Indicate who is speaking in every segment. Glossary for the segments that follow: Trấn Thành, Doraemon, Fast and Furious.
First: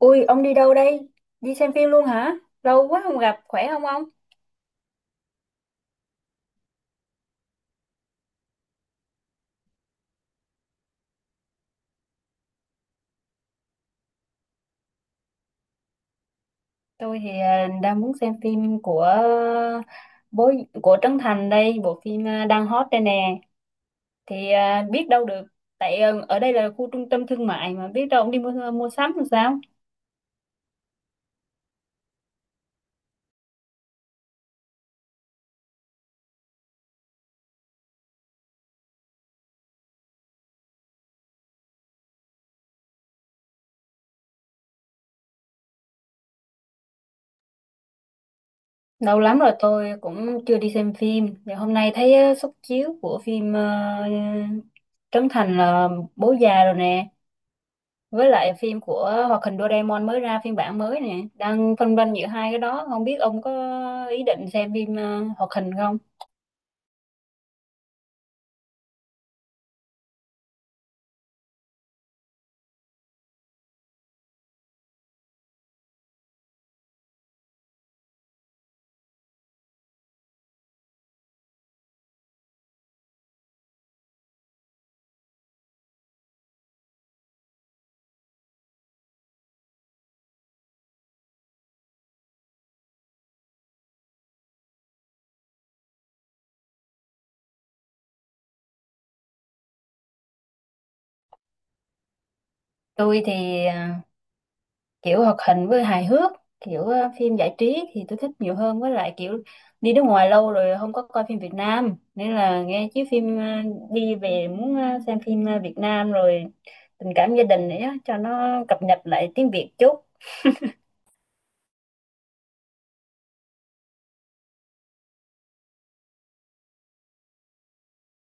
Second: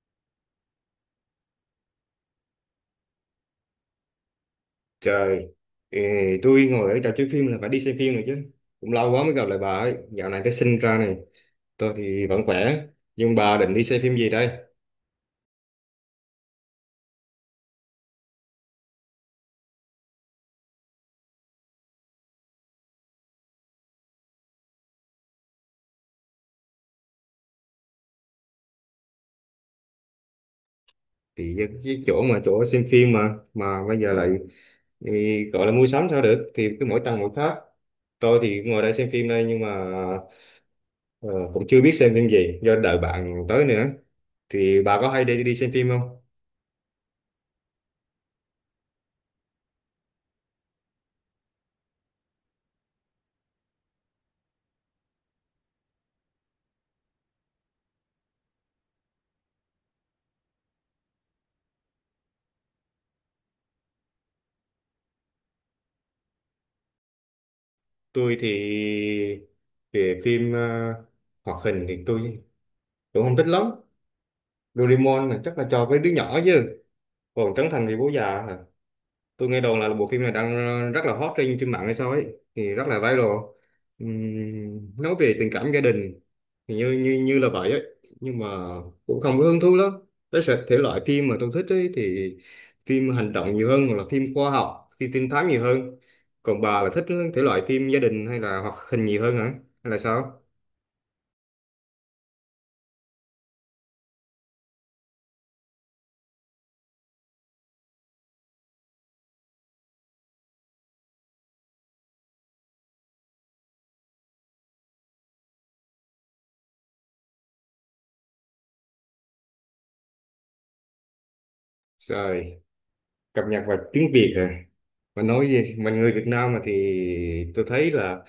Speaker 1: Ui, ông đi đâu đây? Đi xem phim luôn hả? Lâu quá không gặp, khỏe không ông?
Speaker 2: Trời, ừ, tôi ngồi ở trò chơi phim là phải đi xem phim rồi chứ. Cũng lâu quá mới gặp lại bà ấy. Dạo này cái sinh ra này, tôi thì vẫn khỏe. Nhưng bà định đi xem phim gì đây?
Speaker 1: Tôi thì đang muốn xem phim của bố của Trấn Thành đây, bộ phim đang hot đây nè. Thì biết đâu được, tại ở đây là khu trung tâm thương mại mà biết đâu ông đi mua mua sắm làm sao?
Speaker 2: Thì cái chỗ mà chỗ xem phim mà bây giờ lại ừ, gọi là mua sắm sao được? Thì cứ mỗi tầng mỗi khác. Tôi thì ngồi đây xem phim đây nhưng mà ờ, cũng chưa biết xem phim gì do đợi bạn tới nữa. Thì bà có hay đi đi xem phim không?
Speaker 1: Lâu lắm rồi tôi cũng chưa đi xem phim. Thì hôm nay thấy suất chiếu của phim Trấn Thành là bố già rồi nè, với lại phim của hoạt hình Doraemon mới ra phiên bản mới nè, đang phân vân giữa hai cái đó, không biết ông có ý định xem phim hoạt hình không.
Speaker 2: Tôi thì về phim hoạt hình thì tôi cũng không thích lắm. Doraemon là chắc là cho với đứa nhỏ chứ còn Trấn Thành thì bố già à. Tôi nghe đồn là bộ phim này đang rất là hot trên trên mạng hay sao ấy, thì rất là viral. Nói về tình cảm gia đình thì như như như là vậy ấy, nhưng mà cũng không có hứng thú lắm. Thể loại phim mà tôi thích ấy thì phim hành động nhiều hơn hoặc là phim khoa học, phim trinh thám nhiều hơn. Còn bà là thích thể loại phim gia đình hay là hoạt hình nhiều hơn hả, hay là sao?
Speaker 1: Tôi thì kiểu hoạt hình với hài hước, kiểu phim giải trí thì tôi thích nhiều hơn, với lại kiểu đi nước ngoài lâu rồi không có coi phim Việt Nam, nên là nghe chứ phim đi về muốn xem phim Việt Nam rồi, tình cảm gia đình nữa, cho nó cập nhật lại tiếng Việt chút.
Speaker 2: Trời, cập nhật vào tiếng Việt hả? Mà nói gì mình người Việt Nam mà, thì tôi thấy là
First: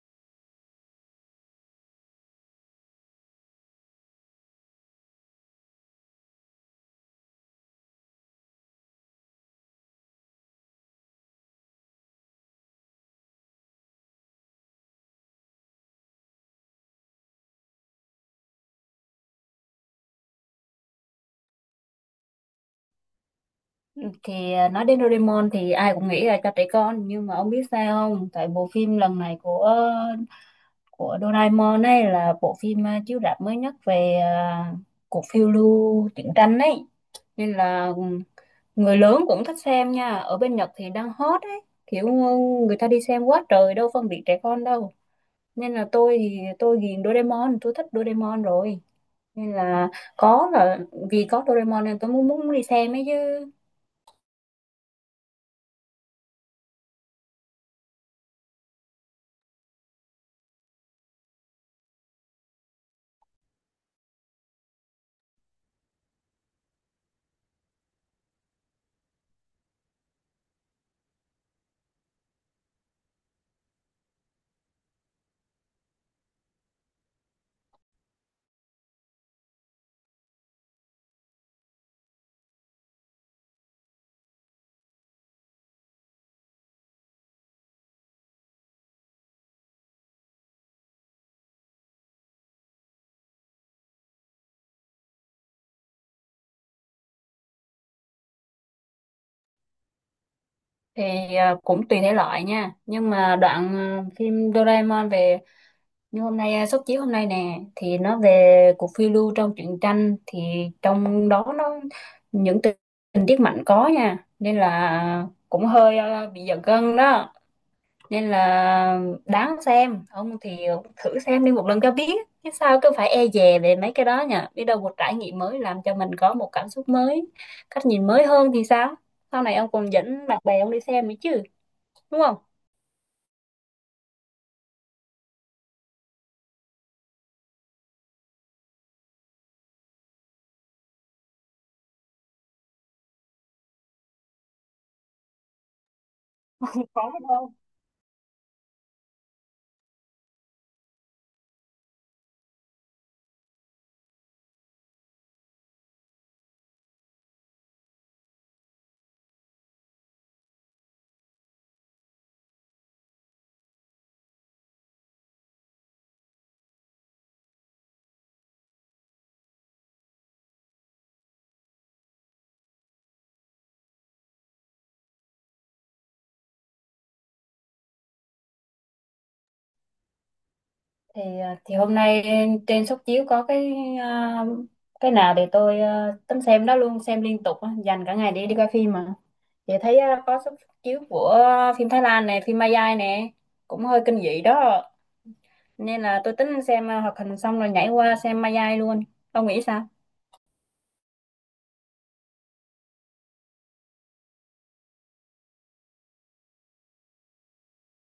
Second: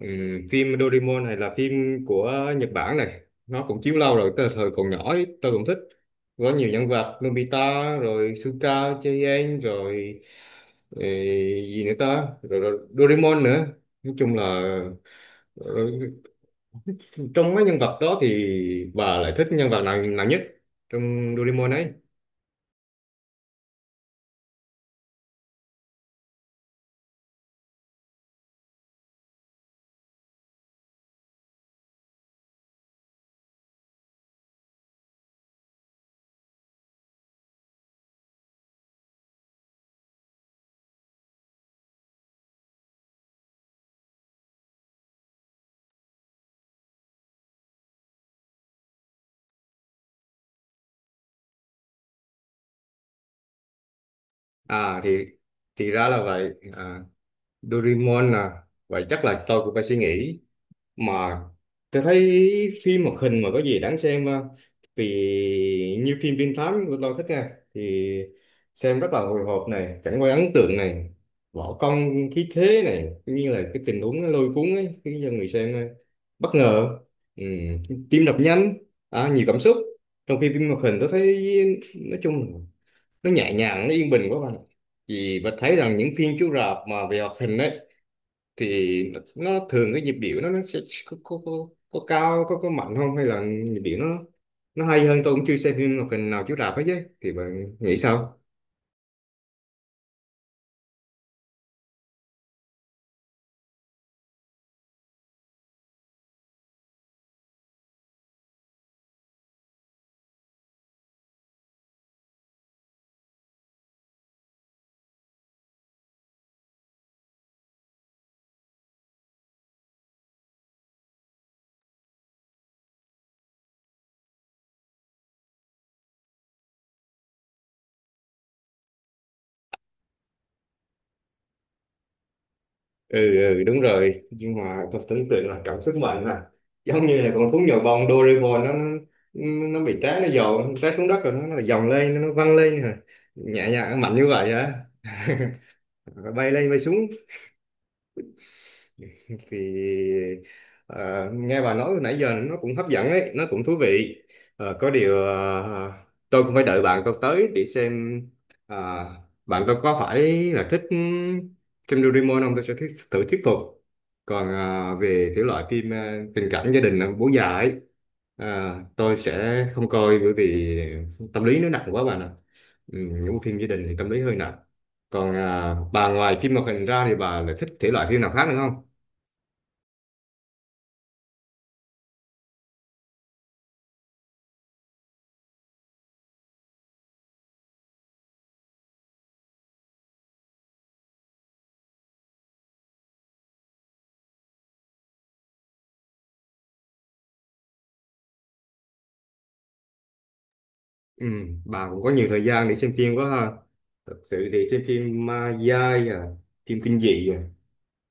Speaker 2: ừ, phim Doraemon này là phim của Nhật Bản này. Nó cũng chiếu lâu rồi, từ thời còn nhỏ ấy, tôi cũng thích. Có nhiều nhân vật Nobita rồi Suka Chien rồi ừ, gì nữa ta, rồi, rồi Doraemon nữa. Nói chung là ừ, trong mấy nhân vật đó thì bà lại thích nhân vật nào nào nhất trong Doraemon ấy?
Speaker 1: Thì nói đến Doraemon thì ai cũng nghĩ là cho trẻ con, nhưng mà ông biết sao không, tại bộ phim lần này của Doraemon ấy là bộ phim chiếu rạp mới nhất về cuộc phiêu lưu truyện tranh ấy, nên là người lớn cũng thích xem nha, ở bên Nhật thì đang hot ấy, kiểu người ta đi xem quá trời, đâu phân biệt trẻ con đâu, nên là tôi thì tôi ghiền Doraemon, tôi thích Doraemon rồi, nên là có là vì có Doraemon nên tôi muốn muốn đi xem ấy chứ.
Speaker 2: À thì ra là vậy à, Doraemon à. Vậy chắc là tôi cũng phải suy nghĩ. Mà tôi thấy phim hoạt hình mà có gì đáng xem ha. Vì như phim Trinh Thám của tôi thích nha, thì xem rất là hồi hộp này, cảnh quay ấn tượng này, võ công khí thế này, cũng như là cái tình huống nó lôi cuốn ấy, khiến cho người xem bất ngờ. Ừ, tim đập nhanh, à, nhiều cảm xúc. Trong khi phim hoạt hình tôi thấy nói chung là nó nhẹ nhàng, nó yên bình quá bạn ạ. Vì và thấy rằng những phim chiếu rạp mà về hoạt hình ấy thì nó thường cái nhịp điệu nó sẽ có, có, có, có cao, có mạnh không, hay là nhịp điệu nó hay hơn. Tôi cũng chưa xem phim hoạt hình nào chiếu rạp hết chứ, thì bạn nghĩ sao?
Speaker 1: Thì cũng tùy thể loại nha, nhưng mà đoạn phim Doraemon về như hôm nay suất chiếu hôm nay nè thì nó về cuộc phiêu lưu trong truyện tranh, thì trong đó nó những tình tình tiết mạnh có nha, nên là cũng hơi bị giật gân đó, nên là đáng xem. Ông thì thử xem đi một lần cho biết, chứ sao cứ phải e dè về mấy cái đó nha, biết đâu một trải nghiệm mới làm cho mình có một cảm xúc mới, cách nhìn mới hơn thì sao, sau này ông còn dẫn bạn bè ông đi xem nữa chứ, đúng không?
Speaker 2: Ừ, ừ đúng rồi, nhưng mà tôi tưởng tượng là cảm xúc mạnh à, giống như là con thú nhồi bông Doraemon nó, nó bị té, nó dồn té xuống đất, rồi nó dòng lên, nó văng lên à. Nhẹ nhàng mạnh như vậy hả? Bay lên bay xuống.
Speaker 1: Có được không?
Speaker 2: Thì ờ, nghe bà nói nãy giờ nó cũng hấp dẫn ấy, nó cũng thú vị. Ờ, có điều tôi cũng phải đợi bạn tôi tới để xem, ờ, bạn tôi có phải là thích phim Doraemon không, thử thuyết phục. Còn về thể loại phim tình cảm gia đình, bố già ấy, tôi sẽ không coi, bởi vì tâm lý nó nặng quá bạn ạ. Ừ, những bộ phim gia đình thì tâm lý hơi nặng. Còn à, bà ngoài phim hoạt hình ra thì bà lại thích thể loại phim nào khác nữa không?
Speaker 1: Thì thì hôm nay trên suất chiếu có cái à, cái nào để tôi tính xem đó luôn, xem liên tục á, dành cả ngày để đi coi phim mà, thì thấy có suất chiếu của phim Thái Lan này, phim Malaysia nè, cũng hơi kinh dị đó, nên là tôi tính xem hoạt hình xong rồi nhảy qua xem Malaysia luôn. Ông nghĩ sao?
Speaker 2: Ừ, bà cũng có nhiều thời gian để xem phim quá ha. Thật sự thì xem phim ma dai à, phim kinh dị à.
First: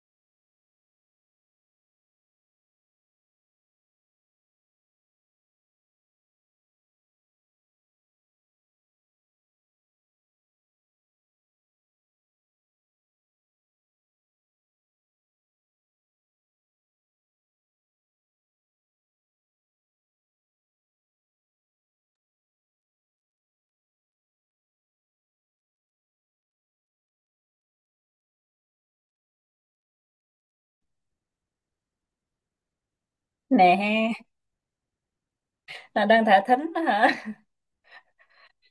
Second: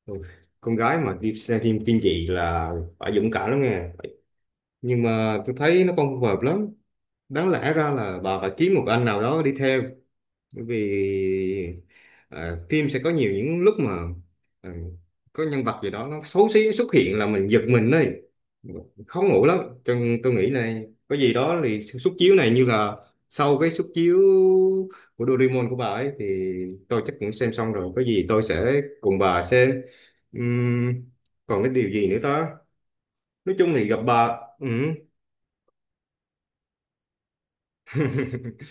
Speaker 2: Ừ, con gái mà đi xem phim kinh dị là phải dũng cảm lắm nghe. Nhưng mà tôi thấy nó không phù hợp lắm. Đáng lẽ ra là bà phải kiếm một anh nào đó đi theo, bởi vì à, phim sẽ có nhiều những lúc mà à, có nhân vật gì đó nó xấu xí xuất hiện là mình giật mình đấy, khó ngủ lắm. Cho nên tôi nghĩ này, có gì đó thì suất chiếu này như là sau cái suất chiếu của Doraemon của bà ấy thì tôi chắc cũng xem xong rồi, có gì tôi sẽ cùng bà xem. Ừm, còn cái điều gì nữa ta, nói chung thì gặp
Speaker 1: Nè,
Speaker 2: bà. Ừ.
Speaker 1: là đang thả thính đó hả?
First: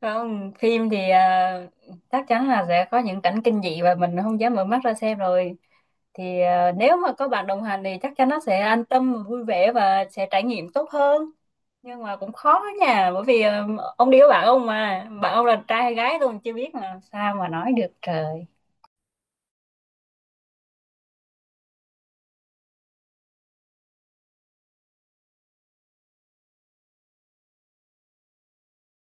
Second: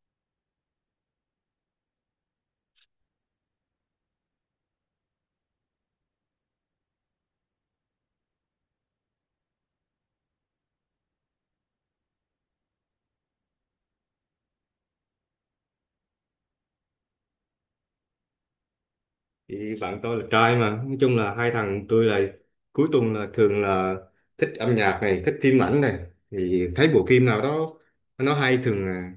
Speaker 1: Không, phim thì chắc chắn là sẽ có những cảnh kinh dị và mình không dám mở mắt ra xem rồi. Thì nếu mà có bạn đồng hành thì chắc chắn nó sẽ an tâm, vui vẻ và sẽ trải nghiệm tốt hơn. Nhưng mà cũng khó nha, bởi vì ông đi với bạn ông mà, bạn ông là trai hay gái tôi còn chưa biết mà sao mà nói được trời.
Speaker 2: Thì bạn tôi là trai, mà nói chung là hai thằng tôi là cuối tuần là thường là thích âm nhạc này, thích phim ảnh này, thì thấy bộ phim nào đó nó hay thường là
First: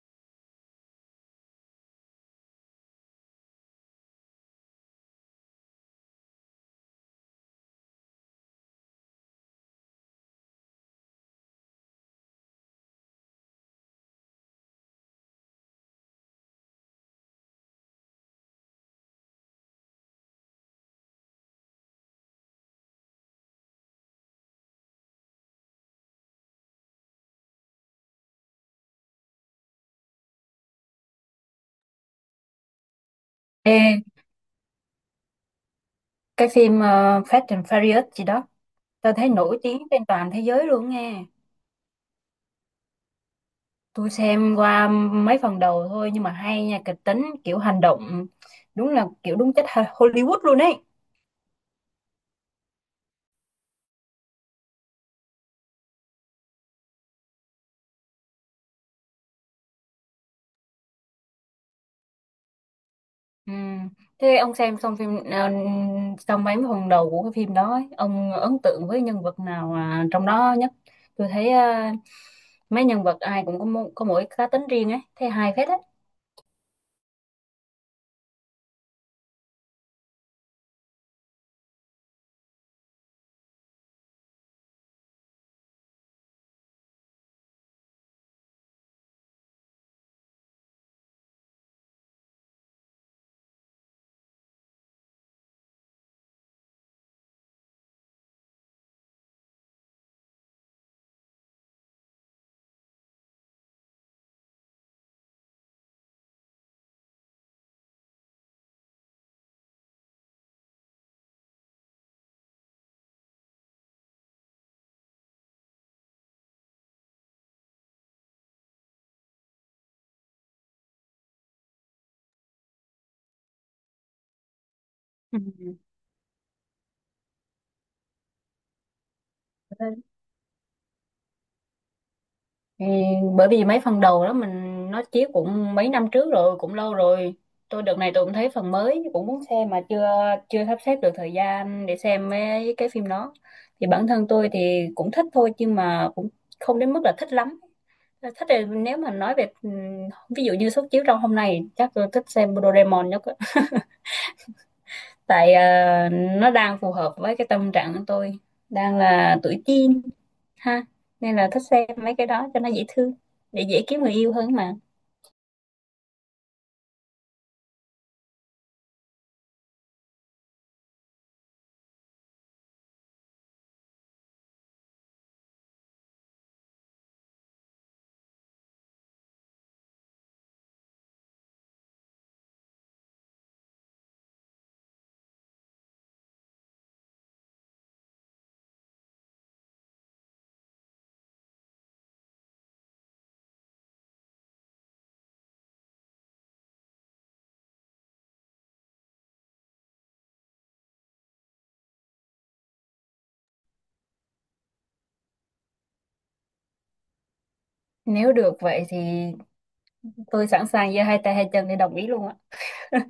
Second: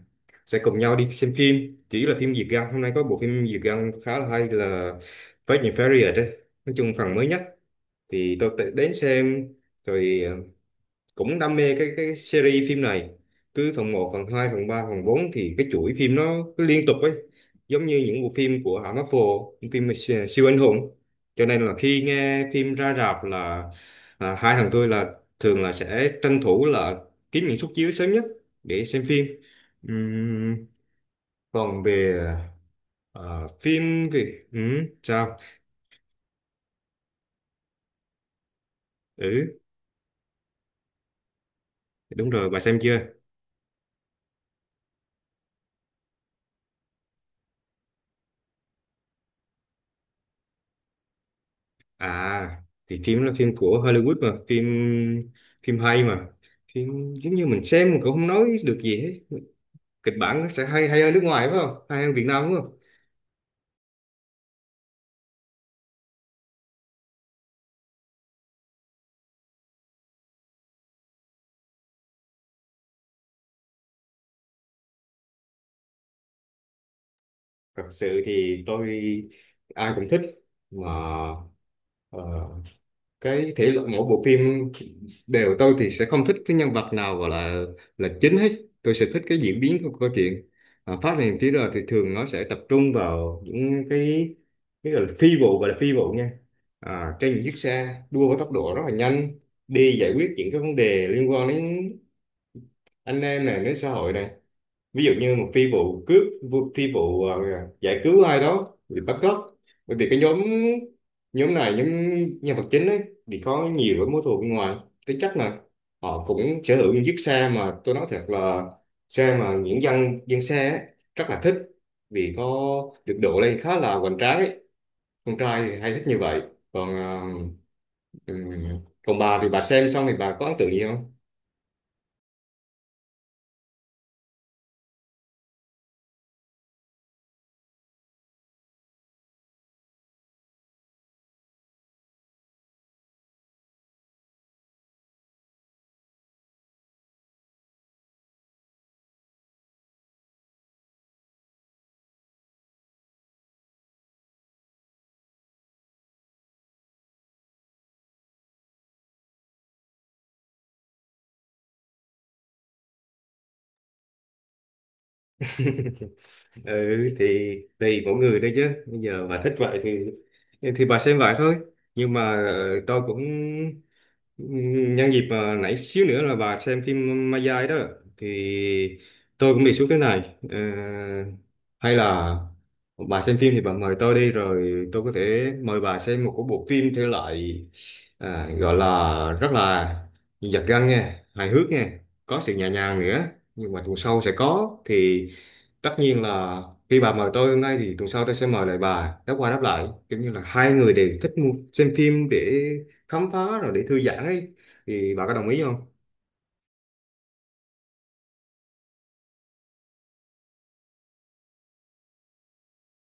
Speaker 2: sẽ cùng nhau đi xem phim. Chỉ là phim Việt Nam, hôm nay có bộ phim Việt Nam khá là hay là Fast and Furious đấy, nói chung phần mới nhất, thì tôi tự đến xem. Rồi cũng đam mê cái series phim này, cứ phần một phần 2 phần 3 phần bốn, thì cái chuỗi phim nó cứ liên tục ấy, giống như những bộ phim của hãng Marvel, những phim siêu anh hùng. Cho nên là khi nghe phim ra rạp là à, hai thằng tôi là thường là sẽ tranh thủ là kiếm những suất chiếu sớm nhất để xem phim. Ừm, còn về à,
Speaker 1: Ê,
Speaker 2: phim thì sao?
Speaker 1: cái phim Fast and Furious gì đó, tôi thấy nổi
Speaker 2: Ừ
Speaker 1: tiếng trên toàn thế giới luôn nghe.
Speaker 2: đúng rồi, bà xem chưa?
Speaker 1: Tôi xem qua mấy phần đầu thôi, nhưng mà hay nha, kịch tính kiểu hành động, đúng là kiểu đúng chất Hollywood luôn ấy.
Speaker 2: À thì phim là phim của Hollywood mà, phim phim hay mà, phim giống như mình xem mình cũng không nói được gì hết. Kịch bản nó sẽ hay, hay hơn nước ngoài phải không, hay hơn Việt Nam đúng không?
Speaker 1: Ừ. Thế ông xem xong phim xong mấy phần đầu của cái phim đó ấy, ông ấn tượng với nhân vật nào trong đó nhất? Tôi thấy mấy nhân vật ai cũng có, có mỗi cá tính riêng ấy, thấy hay phết ấy.
Speaker 2: Thật sự thì tôi ai cũng thích, mà ờ, cái thể loại mỗi bộ phim đều tôi thì sẽ không thích cái nhân vật nào gọi là chính hết. Tôi sẽ thích cái diễn biến của câu chuyện, à, phát hiện phía rồi thì thường nó sẽ tập trung vào những cái gọi là phi vụ, gọi là phi vụ nha, à, trên những chiếc xe đua với tốc độ rất là nhanh, đi giải quyết những cái vấn đề liên quan đến anh em này, đến xã hội này. Ví dụ như một phi vụ cướp, phi vụ giải cứu ai đó bị bắt cóc, bởi vì cái nhóm, nhóm này nhóm nhân vật chính ấy thì có nhiều cái mối thù bên ngoài. Thế chắc là họ cũng sở hữu những chiếc xe mà tôi nói thật là xe mà những dân dân xe ấy, rất là thích, vì có được độ lên khá là hoành tráng ấy. Con trai thì hay thích như vậy. Còn ừm, còn bà thì bà xem
Speaker 1: Ừ.
Speaker 2: xong thì bà có ấn tượng gì không?
Speaker 1: Thì bởi vì mấy phần đầu đó mình nó chiếu cũng mấy năm trước rồi, cũng lâu rồi, tôi đợt này tôi cũng thấy phần mới cũng muốn xem mà chưa chưa sắp xếp được thời gian để xem mấy cái phim đó, thì bản thân tôi thì cũng thích thôi, nhưng mà cũng không đến mức là thích lắm. Thích thì nếu mà nói về ừ, ví dụ như suất chiếu trong hôm nay, chắc tôi thích xem Doraemon nhất á. Tại nó đang phù hợp với cái tâm trạng của tôi đang là tuổi teen ha, nên là thích xem mấy cái đó cho nó dễ thương, để dễ kiếm người yêu hơn mà.
Speaker 2: Ừ thì tùy mỗi người đấy chứ, bây giờ bà thích vậy thì bà xem vậy thôi. Nhưng mà tôi cũng nhân dịp à, nãy xíu nữa là bà xem phim Ma Dai đó thì tôi cũng đề xuất thế này. Ờ, hay là bà xem phim thì bà mời tôi đi, rồi tôi có thể mời bà xem một cái bộ phim thể loại à, gọi là rất là giật gân nha, hài hước nha, có sự nhẹ nhàng nữa, nhưng mà tuần sau sẽ có, thì tất nhiên là khi bà mời tôi hôm nay thì tuần sau tôi sẽ mời lại bà, đáp qua đáp lại, kiểu như là hai người đều thích xem phim để khám phá rồi để thư giãn ấy. Thì bà có đồng ý không?
Speaker 1: Nếu được vậy thì tôi sẵn sàng giơ hai tay hai chân để đồng ý luôn á.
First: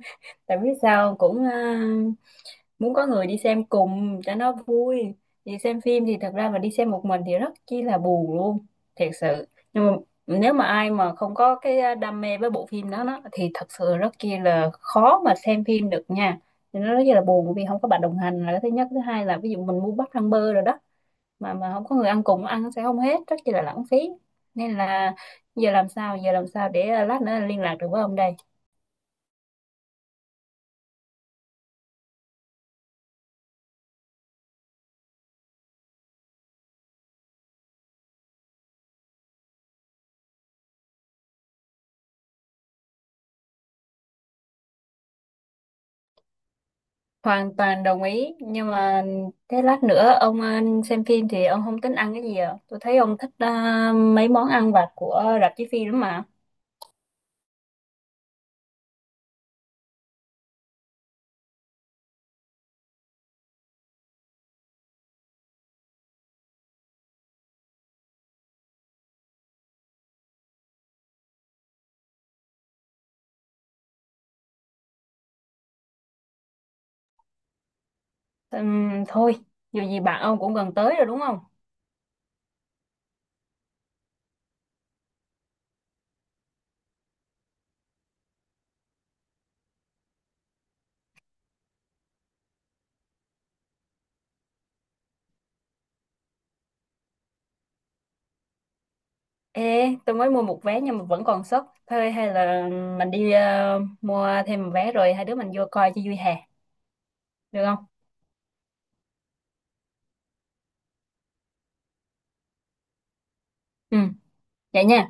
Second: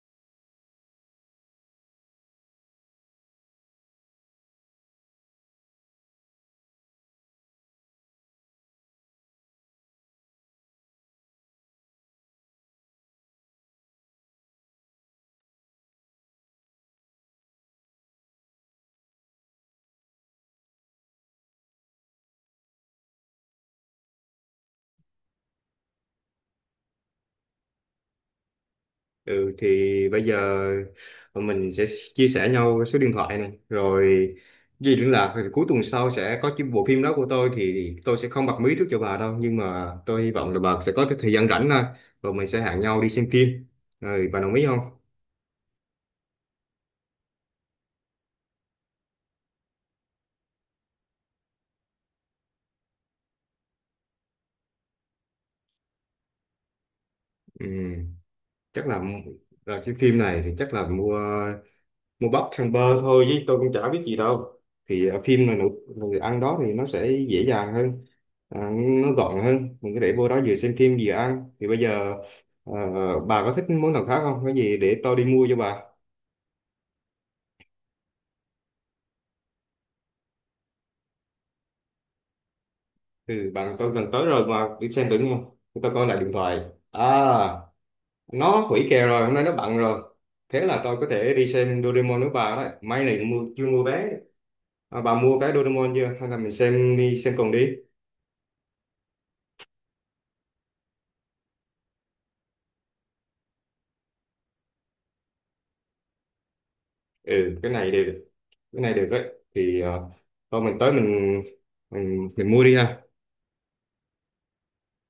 Speaker 1: Tại biết sao cũng muốn có người đi xem cùng cho nó vui, thì xem phim thì thật ra mà đi xem một mình thì rất chi là buồn luôn, thiệt sự. Nhưng mà nếu mà ai mà không có cái đam mê với bộ phim đó, đó thì thật sự rất chi là khó mà xem phim được nha, thì nó rất là buồn vì không có bạn đồng hành là cái thứ nhất. Thứ hai là ví dụ mình mua bắp rang bơ rồi đó, mà không có người ăn cùng, ăn sẽ không hết, rất chi là lãng phí. Nên là giờ làm sao, giờ làm sao để lát nữa liên lạc được với ông đây?
Speaker 2: Ừ thì bây giờ mình sẽ chia sẻ nhau cái số điện thoại này rồi gì liên lạc, rồi cuối tuần sau sẽ có cái bộ phim đó của tôi thì tôi sẽ không bật mí trước cho bà đâu, nhưng mà tôi hy vọng là bà sẽ có cái thời gian rảnh thôi, rồi mình sẽ hẹn nhau đi xem phim, rồi bà đồng ý không?
Speaker 1: Hoàn toàn đồng ý, nhưng mà thế lát nữa ông xem phim thì ông không tính ăn cái gì à? Tôi thấy ông thích mấy món ăn vặt của rạp chiếu phim lắm mà.
Speaker 2: Ừ, chắc là cái phim này thì chắc là mua, mua bắp thằng bơ thôi chứ tôi cũng chả biết gì đâu. Thì ở phim là nụ người ăn đó thì nó sẽ dễ dàng hơn, à, nó gọn hơn, mình có thể vô đó vừa xem phim vừa ăn. Thì bây giờ ờ, bà có thích món nào khác không, có gì để tôi đi mua cho bà.
Speaker 1: Thôi, dù gì bạn ông cũng gần tới rồi đúng không?
Speaker 2: Ừ bạn tôi gần tới rồi mà, đi xem thử đúng không? Để tôi coi lại điện thoại. À, nó hủy kèo rồi, hôm nay nó bận rồi. Thế là tôi có thể đi xem Doraemon với bà đấy, may này mua chưa mua vé. À, bà mua vé Doraemon chưa, hay là mình xem đi xem cùng đi?
Speaker 1: Ê, tôi mới mua một vé nhưng mà vẫn còn sốc thôi, hay là mình đi mua thêm một vé rồi hai đứa mình vô coi cho vui hè?
Speaker 2: Ừ
Speaker 1: Được
Speaker 2: cái
Speaker 1: không?
Speaker 2: này đều được. Cái này được đấy. Thì thôi mình tới mình mình mua đi ha.
Speaker 1: Ừ, vậy nha.